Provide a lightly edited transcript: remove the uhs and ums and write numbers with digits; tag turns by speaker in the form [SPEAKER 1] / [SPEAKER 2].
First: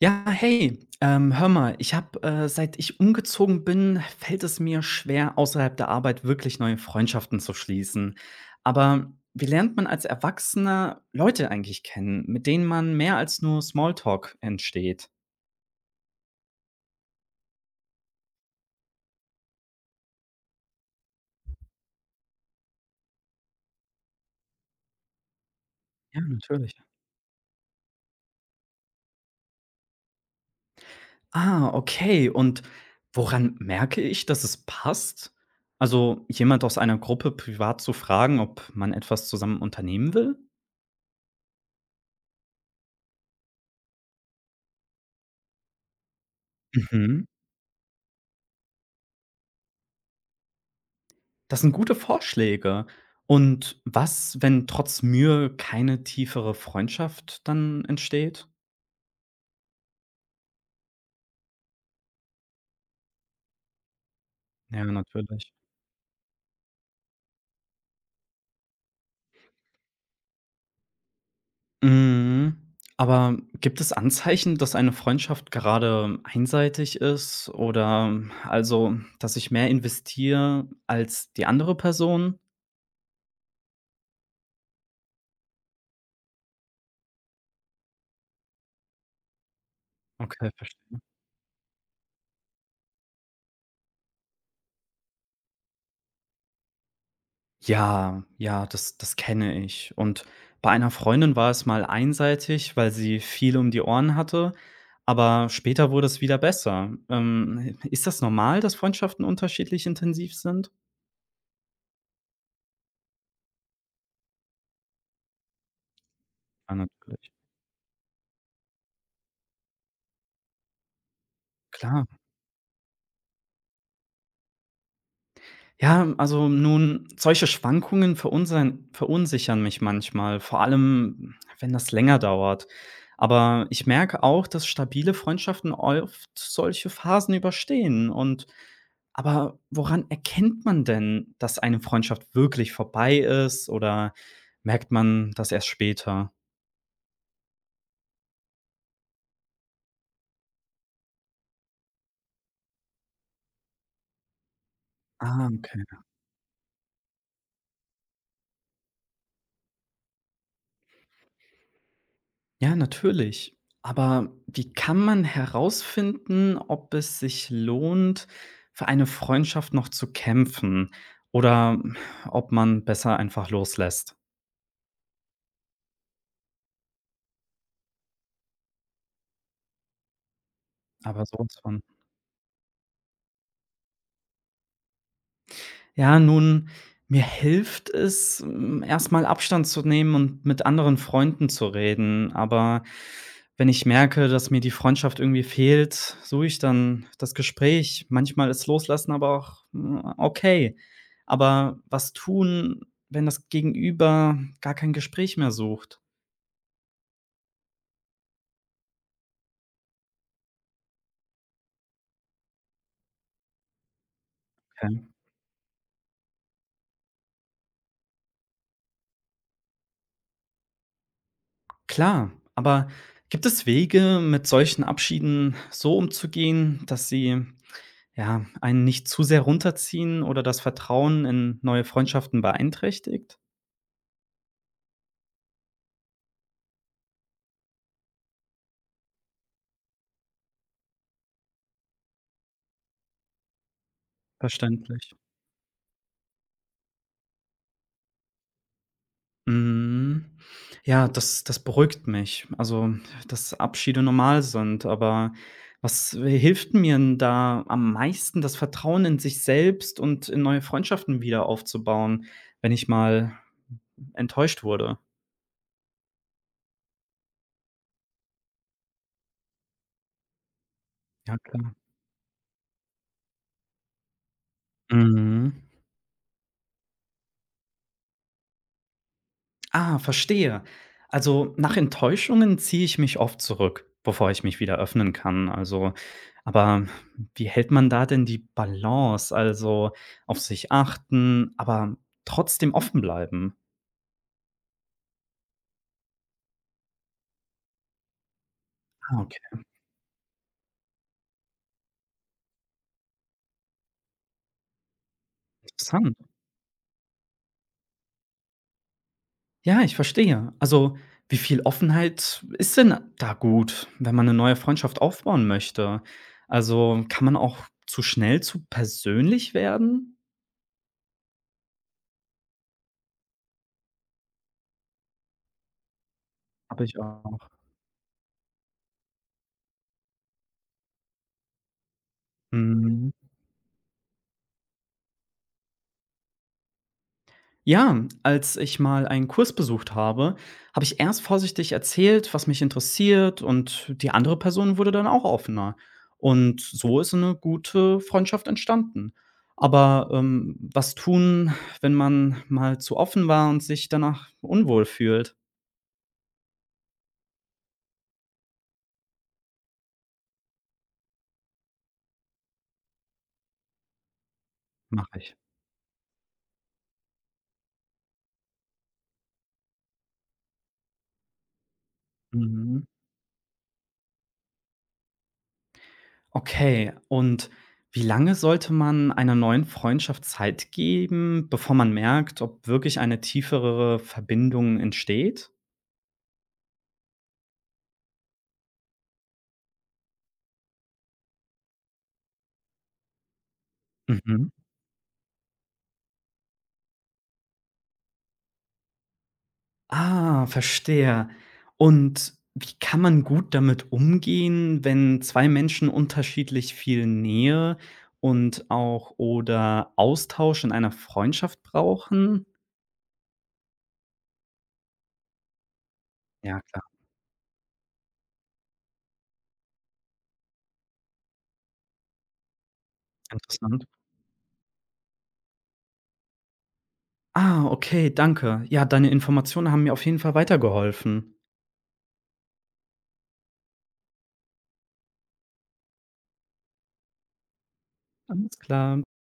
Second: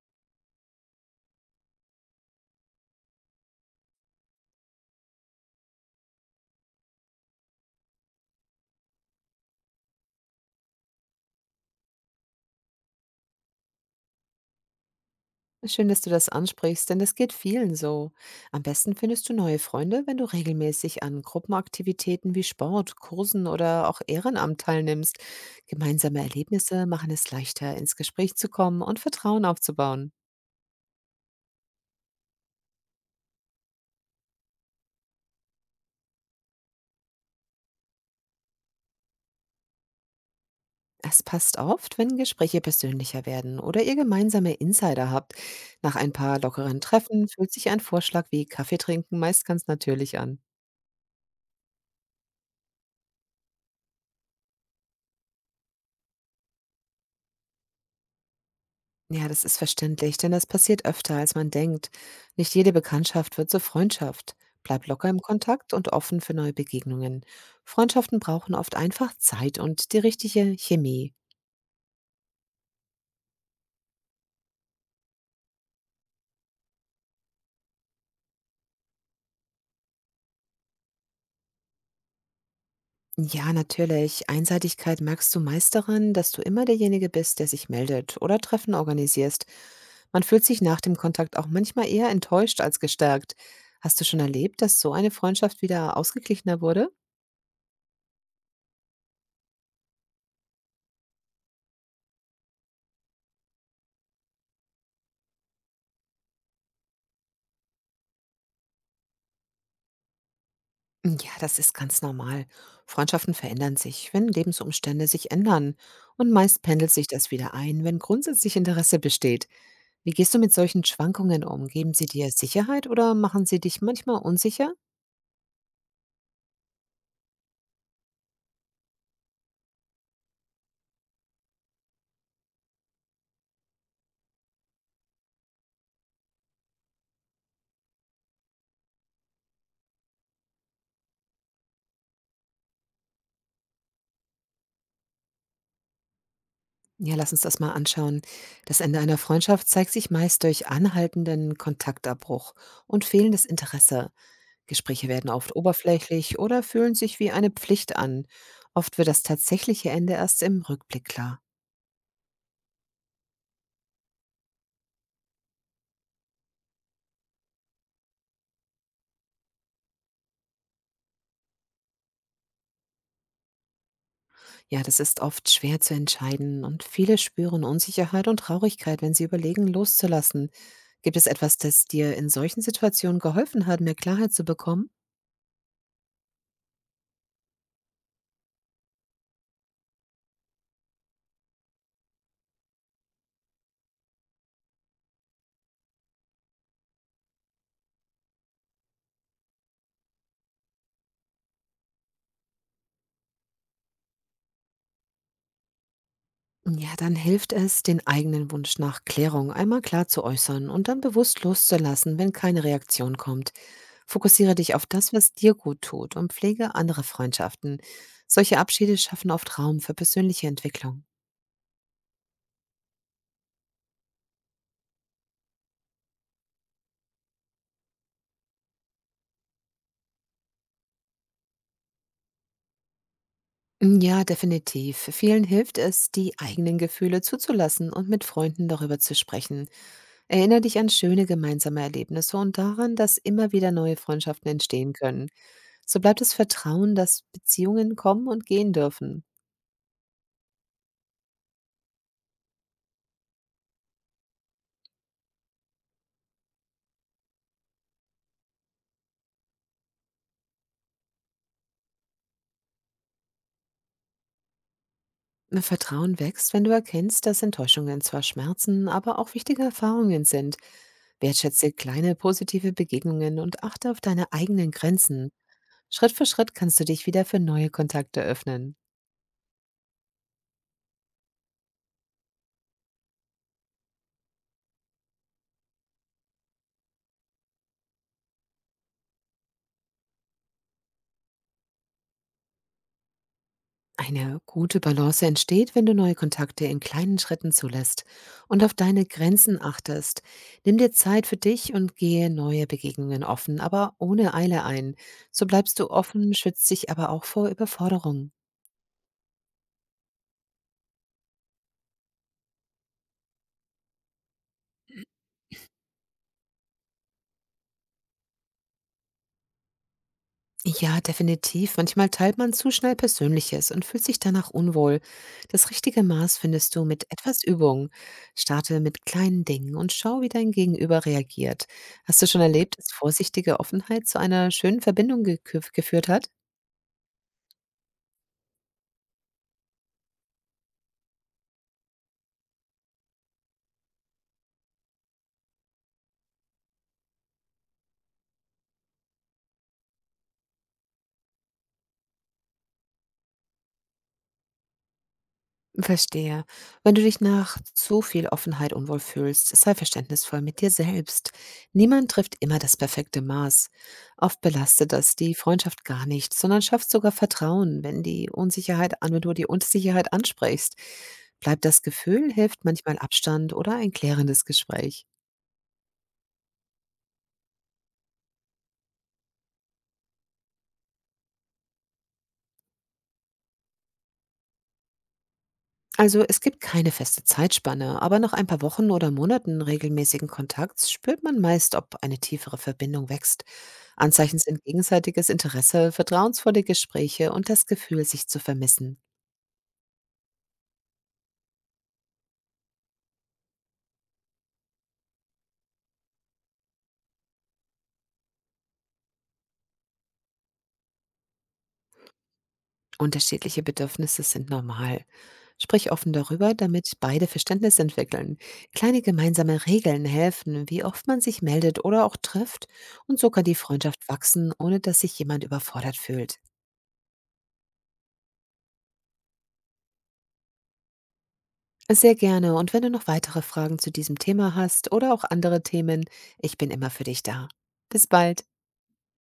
[SPEAKER 1] Ja, hey, hör mal, ich habe, seit ich umgezogen bin, fällt es mir schwer, außerhalb der Arbeit wirklich neue Freundschaften zu schließen. Aber wie lernt man als Erwachsener Leute eigentlich kennen, mit denen man mehr als nur Smalltalk entsteht?
[SPEAKER 2] Schön, dass du das ansprichst, denn das geht vielen so. Am besten findest du neue Freunde, wenn du regelmäßig an Gruppenaktivitäten wie Sport, Kursen oder auch Ehrenamt teilnimmst. Gemeinsame
[SPEAKER 1] Ja, natürlich.
[SPEAKER 2] Erlebnisse machen es leichter, ins Gespräch zu kommen und Vertrauen aufzubauen.
[SPEAKER 1] Ah, okay. Und woran merke ich, dass es passt? Also jemand aus einer Gruppe privat zu fragen, ob man etwas zusammen unternehmen will?
[SPEAKER 2] Es passt oft, wenn Gespräche persönlicher werden oder ihr gemeinsame Insider habt. Nach ein paar lockeren
[SPEAKER 1] Mhm.
[SPEAKER 2] Treffen fühlt sich ein Vorschlag wie Kaffee trinken meist ganz natürlich an.
[SPEAKER 1] Das sind gute Vorschläge. Und was, wenn trotz Mühe keine tiefere Freundschaft dann entsteht?
[SPEAKER 2] Ja, das ist verständlich, denn das passiert öfter, als man denkt. Nicht jede Bekanntschaft wird zur Freundschaft.
[SPEAKER 1] Ja,
[SPEAKER 2] Bleib locker im
[SPEAKER 1] natürlich.
[SPEAKER 2] Kontakt und offen für neue Begegnungen. Freundschaften brauchen oft einfach Zeit und die richtige Chemie.
[SPEAKER 1] Mhm. Aber gibt es Anzeichen, dass eine Freundschaft gerade einseitig ist oder also, dass ich mehr investiere als die andere Person?
[SPEAKER 2] Ja, natürlich. Einseitigkeit merkst du meist daran, dass du immer derjenige bist, der sich meldet oder Treffen organisierst. Man fühlt
[SPEAKER 1] Okay,
[SPEAKER 2] sich nach dem
[SPEAKER 1] verstehe.
[SPEAKER 2] Kontakt auch manchmal eher enttäuscht als gestärkt. Hast du schon erlebt, dass so eine Freundschaft wieder ausgeglichener wurde?
[SPEAKER 1] Ja, ja, das kenne ich. Und bei einer Freundin war es mal einseitig, weil sie viel um die Ohren hatte, aber später wurde es wieder besser. Ist das normal, dass Freundschaften unterschiedlich intensiv sind?
[SPEAKER 2] Ja, das ist ganz normal. Freundschaften verändern sich, wenn Lebensumstände sich ändern. Und meist
[SPEAKER 1] Ja,
[SPEAKER 2] pendelt sich das
[SPEAKER 1] natürlich.
[SPEAKER 2] wieder ein, wenn grundsätzlich Interesse besteht. Wie gehst du mit solchen Schwankungen um? Geben sie
[SPEAKER 1] Klar.
[SPEAKER 2] dir Sicherheit oder machen sie dich manchmal unsicher?
[SPEAKER 1] Ja, also nun, solche Schwankungen verunsern verunsichern mich manchmal, vor allem, wenn das länger dauert. Aber ich merke auch, dass stabile Freundschaften oft solche Phasen überstehen, und aber woran erkennt man denn, dass eine Freundschaft wirklich vorbei ist oder merkt man das erst später?
[SPEAKER 2] Ja, lass uns das mal anschauen. Das Ende einer Freundschaft zeigt sich meist durch anhaltenden Kontaktabbruch und fehlendes Interesse. Gespräche werden
[SPEAKER 1] Ah,
[SPEAKER 2] oft oberflächlich oder fühlen sich wie eine Pflicht an. Oft wird das tatsächliche Ende erst im Rückblick klar.
[SPEAKER 1] ja, natürlich. Aber wie kann man herausfinden, ob es sich lohnt, für eine Freundschaft noch zu kämpfen oder ob man besser einfach loslässt?
[SPEAKER 2] Ja, das ist oft schwer zu entscheiden und viele spüren Unsicherheit und Traurigkeit, wenn sie überlegen, loszulassen. Gibt
[SPEAKER 1] Aber
[SPEAKER 2] es
[SPEAKER 1] sowas
[SPEAKER 2] etwas,
[SPEAKER 1] von.
[SPEAKER 2] das dir in solchen Situationen geholfen hat, mehr Klarheit zu bekommen?
[SPEAKER 1] Ja, nun, mir hilft es, erst Abstand zu nehmen und mit anderen Freunden zu reden. Aber wenn ich merke, dass mir die Freundschaft irgendwie fehlt, suche ich dann das Gespräch. Manchmal ist Loslassen aber auch, okay. Aber was tun, wenn das Gegenüber gar kein Gespräch mehr sucht?
[SPEAKER 2] Ja, dann hilft es, den eigenen Wunsch nach Klärung einmal klar zu äußern und dann bewusst loszulassen, wenn keine Reaktion kommt. Fokussiere dich auf
[SPEAKER 1] Okay.
[SPEAKER 2] das, was dir gut tut, und pflege andere Freundschaften. Solche Abschiede schaffen oft Raum für persönliche Entwicklung.
[SPEAKER 1] Klar, aber gibt es Wege, mit solchen Abschieden so umzugehen, dass sie, ja, einen nicht zu sehr runterziehen oder das Vertrauen in neue Freundschaften beeinträchtigt?
[SPEAKER 2] Ja, definitiv. Vielen hilft es, die eigenen Gefühle zuzulassen und mit Freunden darüber zu sprechen. Erinnere dich an schöne gemeinsame Erlebnisse und daran, dass immer wieder neue Freundschaften entstehen
[SPEAKER 1] Verständlich.
[SPEAKER 2] können. So bleibt das Vertrauen, dass Beziehungen kommen und gehen dürfen.
[SPEAKER 1] Mhm. Ja, das beruhigt mich. Also, dass Abschiede normal sind, aber was hilft mir 'n da am meisten, das Vertrauen in sich selbst und in neue Freundschaften wieder aufzubauen, wenn ich mal enttäuscht wurde?
[SPEAKER 2] Na, Vertrauen wächst, wenn du erkennst, dass Enttäuschungen zwar schmerzen, aber auch wichtige Erfahrungen sind.
[SPEAKER 1] Ja,
[SPEAKER 2] Wertschätze
[SPEAKER 1] klar.
[SPEAKER 2] kleine positive Begegnungen und achte auf deine eigenen Grenzen.
[SPEAKER 1] Mhm.
[SPEAKER 2] Schritt für Schritt kannst du dich wieder für neue Kontakte öffnen.
[SPEAKER 1] Ah, verstehe. Also nach Enttäuschungen ziehe ich mich oft zurück, bevor ich mich wieder öffnen kann. Also, aber wie hält man da denn die Balance? Also auf sich achten, aber trotzdem offen bleiben.
[SPEAKER 2] Eine gute Balance entsteht, wenn du neue Kontakte in kleinen Schritten zulässt und auf deine
[SPEAKER 1] Ah, okay,
[SPEAKER 2] Grenzen achtest. Nimm dir Zeit für dich und gehe neue Begegnungen offen, aber ohne Eile ein. So bleibst du
[SPEAKER 1] interessant.
[SPEAKER 2] offen, schützt dich aber auch vor Überforderung.
[SPEAKER 1] Ja, ich verstehe. Also wie viel Offenheit ist denn da gut, wenn man eine neue Freundschaft aufbauen möchte? Also kann man auch zu schnell zu persönlich werden?
[SPEAKER 2] Ja, definitiv. Manchmal teilt man zu schnell Persönliches und fühlt sich danach unwohl. Das richtige Maß findest du
[SPEAKER 1] Habe ich
[SPEAKER 2] mit
[SPEAKER 1] auch.
[SPEAKER 2] etwas Übung. Starte mit kleinen Dingen und schau, wie dein Gegenüber reagiert. Hast du schon erlebt, dass
[SPEAKER 1] Mhm.
[SPEAKER 2] vorsichtige Offenheit zu einer schönen Verbindung geführt hat?
[SPEAKER 1] Ja, als ich mal einen Kurs besucht habe, habe ich erst vorsichtig erzählt, was mich interessiert, und die andere Person wurde dann auch offener. Und so ist eine gute Freundschaft entstanden. Aber was tun, wenn man mal zu offen war und sich danach unwohl fühlt?
[SPEAKER 2] Verstehe. Wenn du dich nach zu viel Offenheit unwohl fühlst, sei verständnisvoll mit dir selbst. Niemand trifft immer das perfekte Maß. Oft belastet das
[SPEAKER 1] Mache
[SPEAKER 2] die
[SPEAKER 1] ich.
[SPEAKER 2] Freundschaft gar nicht, sondern schafft sogar Vertrauen, wenn wenn du die Unsicherheit ansprichst. Bleibt das Gefühl, hilft
[SPEAKER 1] Mhm.
[SPEAKER 2] manchmal Abstand oder ein klärendes Gespräch.
[SPEAKER 1] Okay, und wie lange sollte man einer neuen Freundschaft Zeit geben, bevor man merkt, ob wirklich eine tiefere Verbindung entsteht?
[SPEAKER 2] Also es gibt keine feste Zeitspanne, aber nach ein paar Wochen oder Monaten regelmäßigen Kontakts spürt man meist, ob eine tiefere Verbindung wächst. Anzeichen
[SPEAKER 1] Mhm.
[SPEAKER 2] sind gegenseitiges Interesse, vertrauensvolle Gespräche und das Gefühl, sich zu vermissen.
[SPEAKER 1] Ah, verstehe. Und wie kann man gut damit umgehen, wenn zwei Menschen unterschiedlich viel Nähe und auch oder Austausch in einer Freundschaft brauchen?
[SPEAKER 2] Unterschiedliche Bedürfnisse sind normal. Sprich offen darüber,
[SPEAKER 1] Ja, klar,
[SPEAKER 2] damit beide Verständnis entwickeln. Kleine gemeinsame Regeln helfen, wie oft man sich meldet oder auch trifft. Und so kann die
[SPEAKER 1] interessant.
[SPEAKER 2] Freundschaft wachsen, ohne dass sich jemand überfordert fühlt.
[SPEAKER 1] Ah, okay, danke. Ja, deine Informationen haben mir auf jeden Fall weitergeholfen.
[SPEAKER 2] Sehr gerne. Und wenn du noch weitere Fragen zu diesem Thema hast oder auch andere Themen, ich bin immer für dich da. Bis bald.
[SPEAKER 1] Alles klar.